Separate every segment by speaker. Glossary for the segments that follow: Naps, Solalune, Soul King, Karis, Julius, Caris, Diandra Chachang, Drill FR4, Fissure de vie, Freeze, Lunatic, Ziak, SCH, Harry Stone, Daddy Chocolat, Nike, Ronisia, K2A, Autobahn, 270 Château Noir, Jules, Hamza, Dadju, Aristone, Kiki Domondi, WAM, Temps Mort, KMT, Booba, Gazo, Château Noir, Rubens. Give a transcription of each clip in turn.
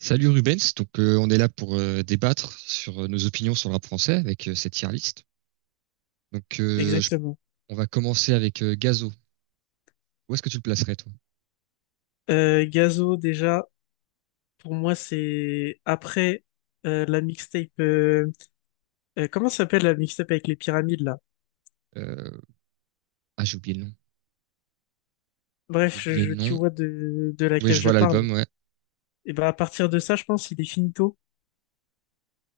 Speaker 1: Salut Rubens, donc on est là pour débattre sur nos opinions sur le rap français avec cette tier list. Donc,
Speaker 2: Exactement.
Speaker 1: on va commencer avec Gazo. Où est-ce que tu le placerais toi?
Speaker 2: Gazo, déjà, pour moi, c'est après la mixtape. Comment ça s'appelle la mixtape avec les pyramides là?
Speaker 1: Euh, ah, j'ai oublié le nom. J'ai
Speaker 2: Bref,
Speaker 1: oublié le
Speaker 2: tu
Speaker 1: nom.
Speaker 2: vois de
Speaker 1: Oui, je
Speaker 2: laquelle je
Speaker 1: vois
Speaker 2: parle.
Speaker 1: l'album, ouais.
Speaker 2: Et ben à partir de ça, je pense, il est finito.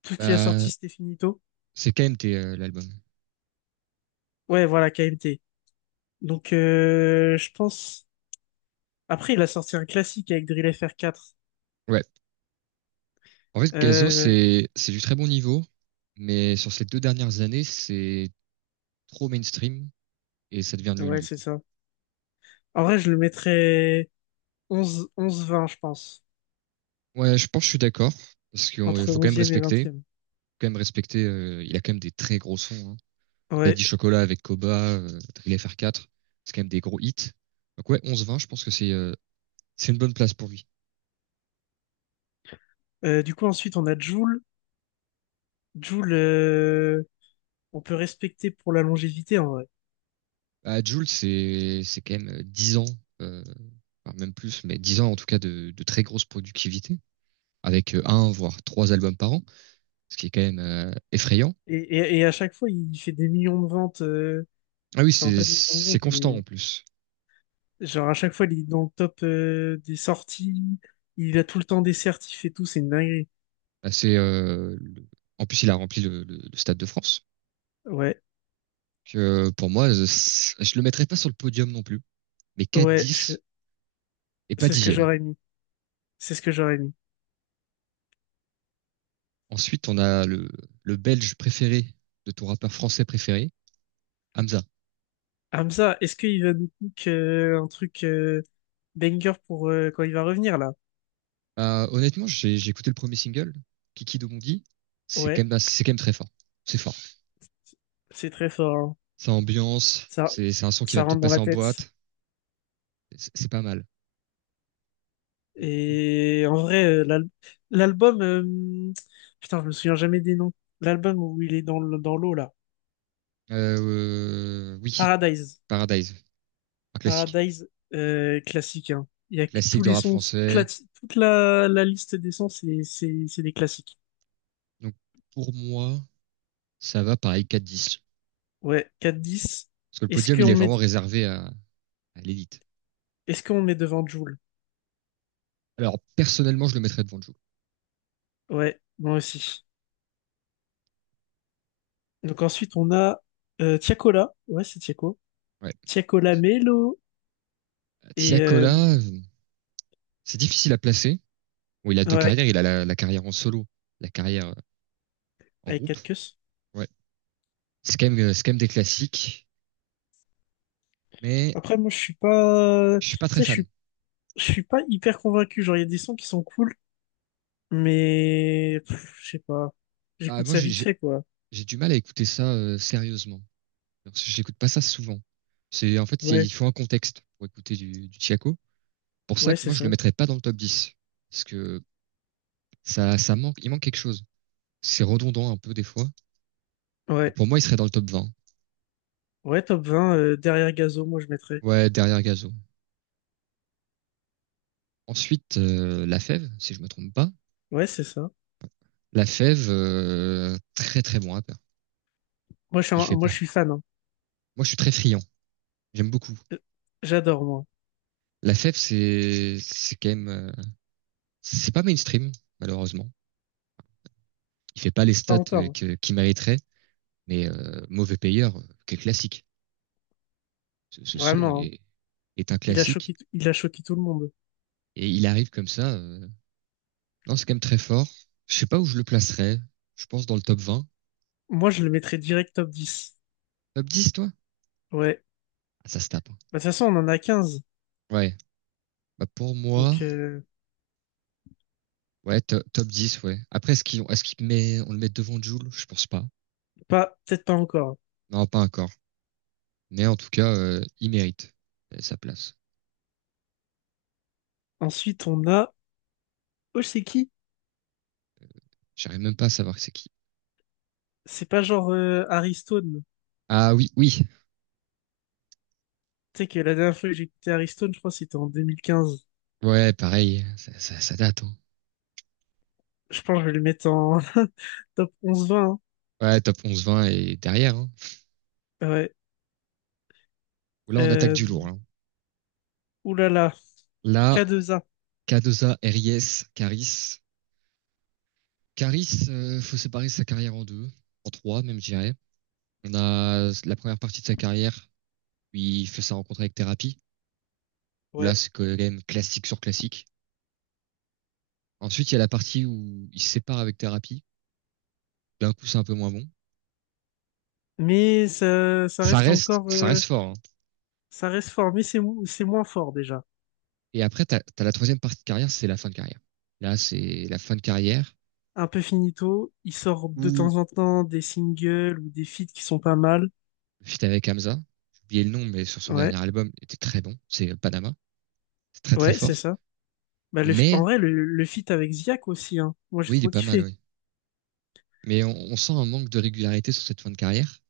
Speaker 2: Tout ce qu'il a
Speaker 1: Bah,
Speaker 2: sorti, c'était finito.
Speaker 1: c'est KMT, l'album.
Speaker 2: Ouais, voilà, KMT. Donc, je pense. Après, il a sorti un classique avec Drill FR4.
Speaker 1: Ouais. En fait, Gazo,
Speaker 2: Euh,
Speaker 1: c'est du très bon niveau, mais sur ces deux dernières années, c'est trop mainstream et ça devient nul
Speaker 2: ouais,
Speaker 1: du
Speaker 2: c'est
Speaker 1: coup.
Speaker 2: ça. En vrai, je le mettrais onze vingt, je pense.
Speaker 1: Ouais, je pense que je suis d'accord parce qu'il
Speaker 2: Entre
Speaker 1: faut quand même
Speaker 2: 11e et
Speaker 1: respecter, faut
Speaker 2: 20e.
Speaker 1: quand même respecter. Il a quand même des très gros sons, hein.
Speaker 2: Ouais.
Speaker 1: Daddy Chocolat avec Koba, Drill FR4, c'est quand même des gros hits. Donc ouais, 11-20, je pense que c'est une bonne place pour lui.
Speaker 2: Du coup, ensuite, on a Joule. Joule, on peut respecter pour la longévité, en vrai.
Speaker 1: À Jules, c'est quand même 10 ans, euh, enfin, même plus, mais 10 ans en tout cas de très grosse productivité, avec un voire trois albums par an, ce qui est quand même effrayant.
Speaker 2: Et à chaque fois, il fait des millions de ventes.
Speaker 1: Ah oui,
Speaker 2: Enfin,
Speaker 1: c'est
Speaker 2: pas des millions de
Speaker 1: c'est
Speaker 2: ventes,
Speaker 1: constant
Speaker 2: mais...
Speaker 1: en plus.
Speaker 2: Genre, à chaque fois, il est dans le top des sorties. Il a tout le temps des certifs et tout. C'est une dinguerie.
Speaker 1: Bah, en plus il a rempli le Stade de France.
Speaker 2: Ouais,
Speaker 1: Que pour moi, je le mettrais pas sur le podium non plus, mais
Speaker 2: ouais,
Speaker 1: 4-10 et pas
Speaker 2: c'est ce que
Speaker 1: 10.
Speaker 2: j'aurais mis. C'est ce que j'aurais mis.
Speaker 1: Ensuite, on a le Belge préféré de ton rappeur français préféré, Hamza.
Speaker 2: Hamza, est-ce qu'il va nous cook un truc banger pour quand il va revenir, là?
Speaker 1: Honnêtement, j'ai écouté le premier single, Kiki Domondi.
Speaker 2: Ouais,
Speaker 1: C'est quand même très fort. C'est fort.
Speaker 2: c'est très fort, hein.
Speaker 1: Ça ambiance.
Speaker 2: Ça,
Speaker 1: C'est un son qui va
Speaker 2: Ça
Speaker 1: peut-être
Speaker 2: rentre dans
Speaker 1: passer
Speaker 2: la
Speaker 1: en
Speaker 2: tête.
Speaker 1: boîte. C'est pas mal.
Speaker 2: Et en vrai, l'album, putain, je me souviens jamais des noms. L'album où il est dans dans l'eau là,
Speaker 1: Euh, oui,
Speaker 2: Paradise.
Speaker 1: Paradise, un classique.
Speaker 2: Paradise, classique, hein. Il y a que
Speaker 1: Classique
Speaker 2: tous
Speaker 1: de
Speaker 2: les
Speaker 1: rap
Speaker 2: sons,
Speaker 1: français.
Speaker 2: la liste des sons, c'est des classiques.
Speaker 1: Donc, pour moi, ça va pareil 4-10.
Speaker 2: Ouais, 4-10.
Speaker 1: Parce que le
Speaker 2: Est-ce
Speaker 1: podium, il
Speaker 2: qu'on
Speaker 1: est
Speaker 2: met
Speaker 1: vraiment réservé à l'élite.
Speaker 2: Est-ce qu'on met devant Jul?
Speaker 1: Alors, personnellement, je le mettrais devant Joe.
Speaker 2: Ouais, moi aussi. Donc ensuite on a Tiakola, ouais c'est Tiako,
Speaker 1: Ouais.
Speaker 2: Tiakola Melo, et
Speaker 1: Tiakola, c'est difficile à placer. Où il a deux
Speaker 2: ouais,
Speaker 1: carrières, il a la carrière en solo, la carrière en
Speaker 2: avec
Speaker 1: groupe.
Speaker 2: 4 queues.
Speaker 1: Ouais. C'est quand même des classiques, mais
Speaker 2: Après, moi je suis pas,
Speaker 1: je
Speaker 2: tu
Speaker 1: suis pas très
Speaker 2: sais, je
Speaker 1: fan.
Speaker 2: suis je suis pas hyper convaincu. Genre, il y a des sons qui sont cool, mais pff, je sais pas.
Speaker 1: Bah,
Speaker 2: J'écoute
Speaker 1: moi,
Speaker 2: ça
Speaker 1: j'ai,
Speaker 2: vite
Speaker 1: j'ai
Speaker 2: fait, quoi.
Speaker 1: j'ai du mal à écouter ça sérieusement. Parce que j'écoute pas ça souvent. C'est en fait, c'est-
Speaker 2: Ouais,
Speaker 1: Il faut un contexte pour écouter du Tiako. Pour ça
Speaker 2: ouais,
Speaker 1: que
Speaker 2: c'est
Speaker 1: moi, je le
Speaker 2: ça.
Speaker 1: mettrais pas dans le top 10 parce que ça manque, il manque quelque chose. C'est redondant un peu des fois. Donc,
Speaker 2: Ouais,
Speaker 1: pour moi, il serait dans le top 20.
Speaker 2: ouais, top 20, derrière Gazo, moi je mettrais.
Speaker 1: Ouais, derrière Gazo. Ensuite, La Fève, si je me trompe pas.
Speaker 2: Ouais, c'est ça.
Speaker 1: La Fève, très très bon rappeur.
Speaker 2: Moi,
Speaker 1: Il fait
Speaker 2: moi, je
Speaker 1: pas.
Speaker 2: suis fan, hein.
Speaker 1: Moi, je suis très friand. J'aime beaucoup.
Speaker 2: Euh, J'adore, moi.
Speaker 1: La Fève, c'est quand même c'est pas mainstream, malheureusement. Il fait pas les
Speaker 2: Pas
Speaker 1: stats
Speaker 2: encore, hein.
Speaker 1: qu'il mériterait, mais mauvais payeur, quel classique. Ce son
Speaker 2: Vraiment, hein.
Speaker 1: est un classique
Speaker 2: Il a choqué tout le monde.
Speaker 1: et il arrive comme ça. Non, c'est quand même très fort. Je sais pas où je le placerais. Je pense dans le top 20.
Speaker 2: Moi, je le mettrais direct top 10.
Speaker 1: Top 10, toi?
Speaker 2: Ouais.
Speaker 1: Ah, ça se tape, hein.
Speaker 2: Bah, de toute façon, on en a 15.
Speaker 1: Ouais. Bah, pour moi,
Speaker 2: Donc,
Speaker 1: ouais, top 10, ouais. Après, on le met devant Jul? Je pense pas.
Speaker 2: pas, peut-être pas encore.
Speaker 1: Non, pas encore. Mais en tout cas, il mérite sa place.
Speaker 2: Ensuite, on a. Oh, c'est qui?
Speaker 1: J'arrive même pas à savoir c'est qui.
Speaker 2: C'est pas genre Harry Stone.
Speaker 1: Ah oui, oui.
Speaker 2: Tu sais que la dernière fois que j'ai écouté Aristone, je crois que c'était en 2015.
Speaker 1: Ouais, pareil. Ça date, hein.
Speaker 2: Je pense que je vais le mettre en top 11-20,
Speaker 1: Ouais, top 11-20 et derrière, hein.
Speaker 2: hein. Ouais.
Speaker 1: Là, on attaque du
Speaker 2: Euh...
Speaker 1: lourd, hein.
Speaker 2: Ouh là là.
Speaker 1: Là,
Speaker 2: K2A.
Speaker 1: Cardoza, Ries, Caris. Caris, faut séparer sa carrière en deux, en trois même, je dirais. On a la première partie de sa carrière où il fait sa rencontre avec Thérapie, où là,
Speaker 2: Ouais.
Speaker 1: c'est quand même classique sur classique. Ensuite, il y a la partie où il se sépare avec Thérapie. D'un coup, c'est un peu moins bon.
Speaker 2: Ça
Speaker 1: Ça
Speaker 2: reste
Speaker 1: reste,
Speaker 2: encore...
Speaker 1: ça reste fort, hein.
Speaker 2: Ça reste fort, mais c'est moins fort déjà.
Speaker 1: Et après, t'as la troisième partie de carrière, c'est la fin de carrière. Là, c'est la fin de carrière
Speaker 2: Un peu finito. Il sort de
Speaker 1: où
Speaker 2: temps en temps des singles ou des feats qui sont pas mal.
Speaker 1: le feat avec Hamza, j'ai oublié le nom, mais sur son
Speaker 2: Ouais.
Speaker 1: dernier album, était très bon. C'est Panama. C'est très, très
Speaker 2: Ouais, c'est
Speaker 1: fort.
Speaker 2: ça. Bah, en
Speaker 1: Mais
Speaker 2: vrai, le feat avec Ziak aussi. Hein. Moi, j'ai
Speaker 1: oui, il est
Speaker 2: trop
Speaker 1: pas mal,
Speaker 2: kiffé.
Speaker 1: oui. Mais on sent un manque de régularité sur cette fin de carrière,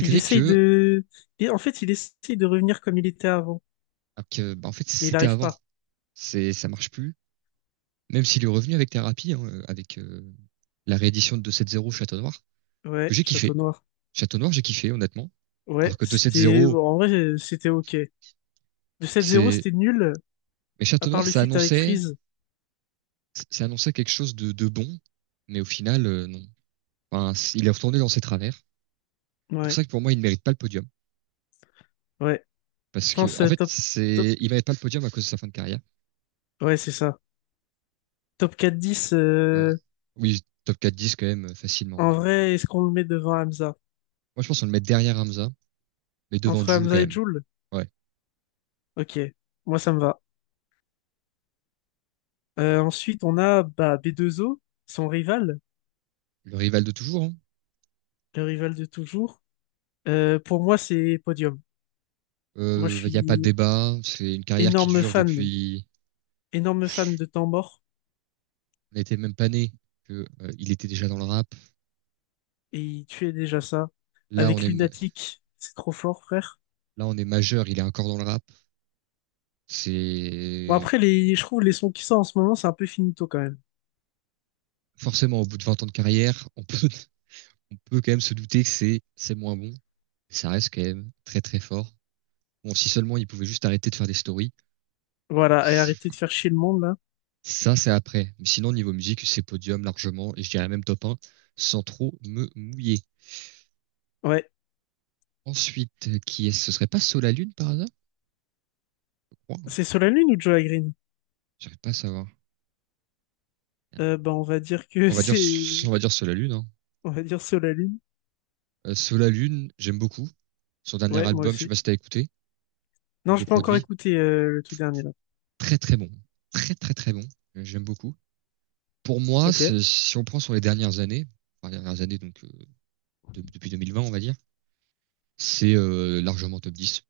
Speaker 2: Il essaye
Speaker 1: que,
Speaker 2: de... Et en fait, il essaye de revenir comme il était avant.
Speaker 1: ah, que, bah, en fait,
Speaker 2: Mais il
Speaker 1: c'était
Speaker 2: arrive
Speaker 1: avant.
Speaker 2: pas.
Speaker 1: Ça marche plus. Même s'il est revenu avec Thérapie, hein, avec la réédition de 270 Château Noir, que
Speaker 2: Ouais,
Speaker 1: j'ai
Speaker 2: Château
Speaker 1: kiffé.
Speaker 2: Noir.
Speaker 1: Château Noir, j'ai kiffé, honnêtement. Alors
Speaker 2: Ouais,
Speaker 1: que
Speaker 2: c'était...
Speaker 1: 270,
Speaker 2: Bon, en vrai, c'était ok. De 7-0,
Speaker 1: c'est...
Speaker 2: c'était nul,
Speaker 1: Mais
Speaker 2: à
Speaker 1: Château
Speaker 2: part
Speaker 1: Noir,
Speaker 2: le feat avec Freeze.
Speaker 1: ça annonçait quelque chose de bon, mais au final, non. Enfin, il est retourné dans ses travers. C'est pour
Speaker 2: Ouais,
Speaker 1: ça que pour moi, il ne mérite pas le podium.
Speaker 2: ouais. Je
Speaker 1: Parce que,
Speaker 2: pense,
Speaker 1: en fait,
Speaker 2: top...
Speaker 1: il mérite pas le podium à cause de sa fin de carrière.
Speaker 2: Ouais, c'est ça. Top 4-10,
Speaker 1: Ouais. Oui, top quatre 10 quand même, facilement,
Speaker 2: en
Speaker 1: hein.
Speaker 2: vrai, est-ce qu'on le met devant Hamza?
Speaker 1: Moi, je pense qu'on le met derrière Hamza, mais devant
Speaker 2: Entre
Speaker 1: Jules quand
Speaker 2: Hamza et
Speaker 1: même.
Speaker 2: Jul?
Speaker 1: Ouais.
Speaker 2: Ok, moi ça me va. Ensuite, on a bah, B2O, son rival,
Speaker 1: Le rival de toujours, hein.
Speaker 2: le rival de toujours. Pour moi, c'est podium. Moi, je
Speaker 1: Il n'y a pas de
Speaker 2: suis
Speaker 1: débat. C'est une carrière qui
Speaker 2: énorme
Speaker 1: dure
Speaker 2: fan,
Speaker 1: depuis,
Speaker 2: énorme fan de Temps Mort.
Speaker 1: on n'était même pas né. Que, il était déjà dans le rap.
Speaker 2: Et il tuait déjà ça.
Speaker 1: Là,
Speaker 2: Avec Lunatic, c'est trop fort, frère.
Speaker 1: on est majeur, il est encore dans le rap.
Speaker 2: Bon,
Speaker 1: C'est,
Speaker 2: après, je trouve les sons qui sortent en ce moment, c'est un peu finito quand même.
Speaker 1: Forcément, au bout de 20 ans de carrière, on peut quand même se douter que c'est moins bon. Ça reste quand même très très fort. Bon, si seulement ils pouvaient juste arrêter de faire des stories.
Speaker 2: Voilà, et arrêtez de faire chier le monde, là.
Speaker 1: Ça, c'est après. Mais sinon, niveau musique, c'est podium largement, et je dirais même top 1, sans trop me mouiller.
Speaker 2: Ouais.
Speaker 1: Ensuite, qui est-ce? Ce serait pas Solalune par hasard? Je crois, hein.
Speaker 2: C'est Solalune Lune ou Joe Green?
Speaker 1: J'arrive pas à savoir.
Speaker 2: Bah, on va dire que
Speaker 1: On va dire,
Speaker 2: c'est.
Speaker 1: on va dire Solalune, hein.
Speaker 2: On va dire Solalune. Lune.
Speaker 1: Solalune, j'aime beaucoup. Son dernier
Speaker 2: Ouais, moi
Speaker 1: album, je sais
Speaker 2: aussi.
Speaker 1: pas si t'as écouté,
Speaker 2: Non,
Speaker 1: nouveau
Speaker 2: j'ai pas encore
Speaker 1: produit,
Speaker 2: écouté le tout dernier, là.
Speaker 1: très très bon. Très très très bon. J'aime beaucoup. Pour moi,
Speaker 2: Ok.
Speaker 1: si on prend sur les dernières années, enfin, les dernières années, donc depuis 2020, on va dire, c'est largement top 10.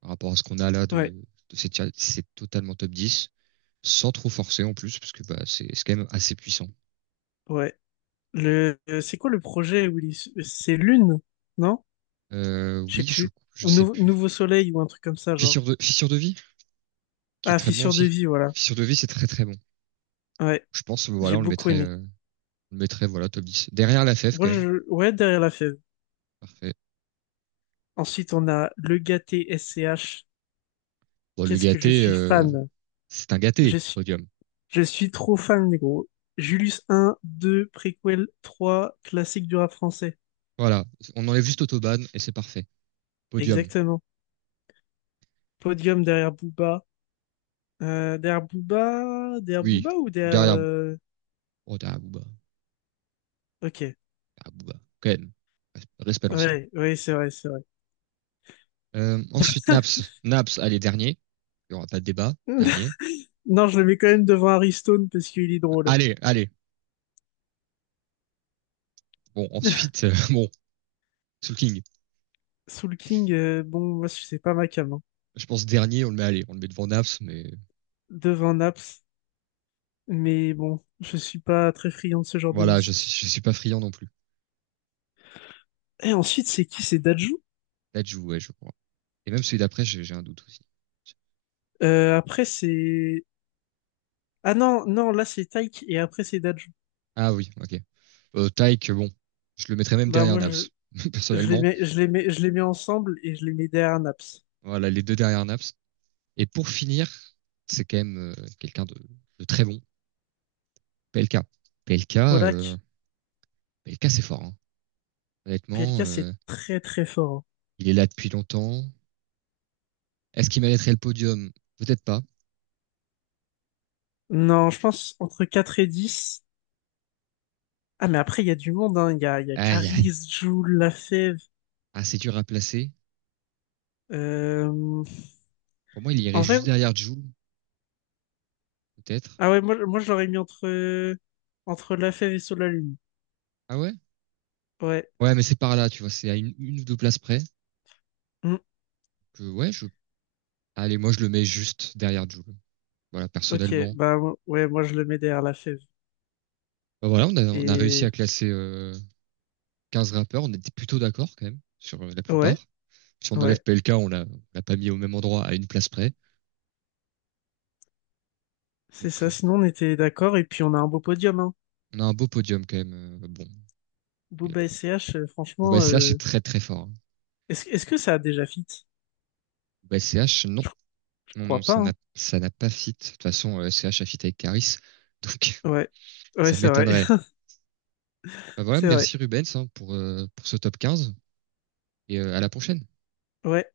Speaker 1: Par rapport à ce qu'on a là
Speaker 2: Ouais,
Speaker 1: c'est totalement top 10, sans trop forcer en plus, parce que bah, c'est quand même assez puissant.
Speaker 2: ouais. C'est quoi le projet où il... C'est Lune, non? Je sais
Speaker 1: Oui,
Speaker 2: plus.
Speaker 1: je
Speaker 2: Ou
Speaker 1: sais plus.
Speaker 2: Nouveau Soleil ou un truc comme ça, genre.
Speaker 1: Fissure de vie, qui est
Speaker 2: Ah,
Speaker 1: très bon
Speaker 2: Fissure de
Speaker 1: aussi.
Speaker 2: vie, voilà.
Speaker 1: Fissure de vie, c'est très très bon.
Speaker 2: Ouais,
Speaker 1: Je pense,
Speaker 2: j'ai
Speaker 1: voilà,
Speaker 2: beaucoup aimé.
Speaker 1: on le mettrait, voilà, top 10. Derrière la FF,
Speaker 2: Moi,
Speaker 1: quand même.
Speaker 2: ouais, derrière la fève.
Speaker 1: Parfait.
Speaker 2: Ensuite, on a le gâté SCH.
Speaker 1: Bon, le
Speaker 2: Qu'est-ce que je
Speaker 1: gâté,
Speaker 2: suis fan.
Speaker 1: c'est un gâté,
Speaker 2: Je suis,
Speaker 1: podium.
Speaker 2: je suis trop fan, gros. Julius un 2 préquel trois, classique du rap français.
Speaker 1: Voilà. On enlève juste Autobahn et c'est parfait. Podium.
Speaker 2: Exactement. Podium derrière Booba. Derrière
Speaker 1: Oui,
Speaker 2: Booba ou derrière...
Speaker 1: derrière, oh, derrière Booba.
Speaker 2: Ok.
Speaker 1: Derrière Booba, quand même. Respect, l'ancien.
Speaker 2: Ouais, ouais, c'est vrai, c'est vrai.
Speaker 1: Ensuite, Naps. Naps, allez, dernier. Il n'y aura pas de débat. Dernier.
Speaker 2: Non, je le mets quand même devant Harry Stone parce qu'il est drôle.
Speaker 1: Allez, allez. Bon, ensuite, bon, Soul King.
Speaker 2: Soul King, bon, moi, c'est pas ma cam, hein.
Speaker 1: Je pense dernier, on le met devant Naps, mais
Speaker 2: Devant Naps. Mais bon, je suis pas très friand de ce genre de
Speaker 1: voilà,
Speaker 2: musique.
Speaker 1: je suis pas friand non plus.
Speaker 2: Et ensuite, c'est qui? C'est Dadju?
Speaker 1: Là, je ouais, je crois. Et même celui d'après, j'ai un doute aussi.
Speaker 2: Après, c'est... Ah non, non, là, c'est Taïk, et après, c'est Dadju.
Speaker 1: Ah oui, ok. Tyke, bon, je le mettrais même
Speaker 2: Bah,
Speaker 1: derrière
Speaker 2: moi,
Speaker 1: Naps,
Speaker 2: je les
Speaker 1: personnellement.
Speaker 2: mets, je les mets ensemble, et je les mets derrière Naps.
Speaker 1: Voilà, les deux derrière Naps. Et pour finir, c'est quand même quelqu'un de très bon. P L K. P L K, PLK. PLK, euh,
Speaker 2: Polak,
Speaker 1: P L K, c'est fort, hein. Honnêtement,
Speaker 2: PLK, c'est très, très fort, hein.
Speaker 1: il est là depuis longtemps. Est-ce qu'il mériterait le podium? Peut-être pas.
Speaker 2: Non, je pense entre 4 et 10. Ah, mais après, il y a du monde, hein. Il y a
Speaker 1: Aïe, aïe.
Speaker 2: Caris, Jul, Lafèvre.
Speaker 1: Ah, c'est dur à placer.
Speaker 2: Euh...
Speaker 1: Pour moi, il
Speaker 2: En
Speaker 1: irait
Speaker 2: vrai,
Speaker 1: juste derrière Jules, peut-être.
Speaker 2: ah ouais, moi, je l'aurais mis entre Lafèvre et Solalune.
Speaker 1: Ah ouais?
Speaker 2: Ouais.
Speaker 1: Ouais, mais c'est par là, tu vois, c'est à une ou deux places près. Que, ouais, je... Allez, moi, je le mets juste derrière Jules. Voilà,
Speaker 2: Ok,
Speaker 1: personnellement.
Speaker 2: bah ouais, moi je le mets derrière la fève.
Speaker 1: Bah, voilà, on a réussi
Speaker 2: Et
Speaker 1: à classer 15 rappeurs. On était plutôt d'accord, quand même, sur la
Speaker 2: ouais,
Speaker 1: plupart. Si on enlève
Speaker 2: ouais,
Speaker 1: PLK, on l'a pas mis au même endroit, à une place près.
Speaker 2: c'est
Speaker 1: Donc,
Speaker 2: ça.
Speaker 1: euh,
Speaker 2: Sinon, on était d'accord et puis on a un beau podium, hein.
Speaker 1: On a un beau podium quand même. euh,
Speaker 2: Booba et CH,
Speaker 1: bon,
Speaker 2: franchement,
Speaker 1: CH est très très fort.
Speaker 2: est-ce que ça a déjà fit?
Speaker 1: Hein. CH, non.
Speaker 2: Je, je
Speaker 1: Non, non,
Speaker 2: crois pas, hein.
Speaker 1: ça n'a pas fit. De toute façon, CH a fit avec Karis. Donc,
Speaker 2: Ouais, ouais,
Speaker 1: ça
Speaker 2: c'est vrai,
Speaker 1: m'étonnerait. Bah voilà,
Speaker 2: c'est vrai.
Speaker 1: merci Rubens, hein, pour ce top 15. À la prochaine.
Speaker 2: Ouais.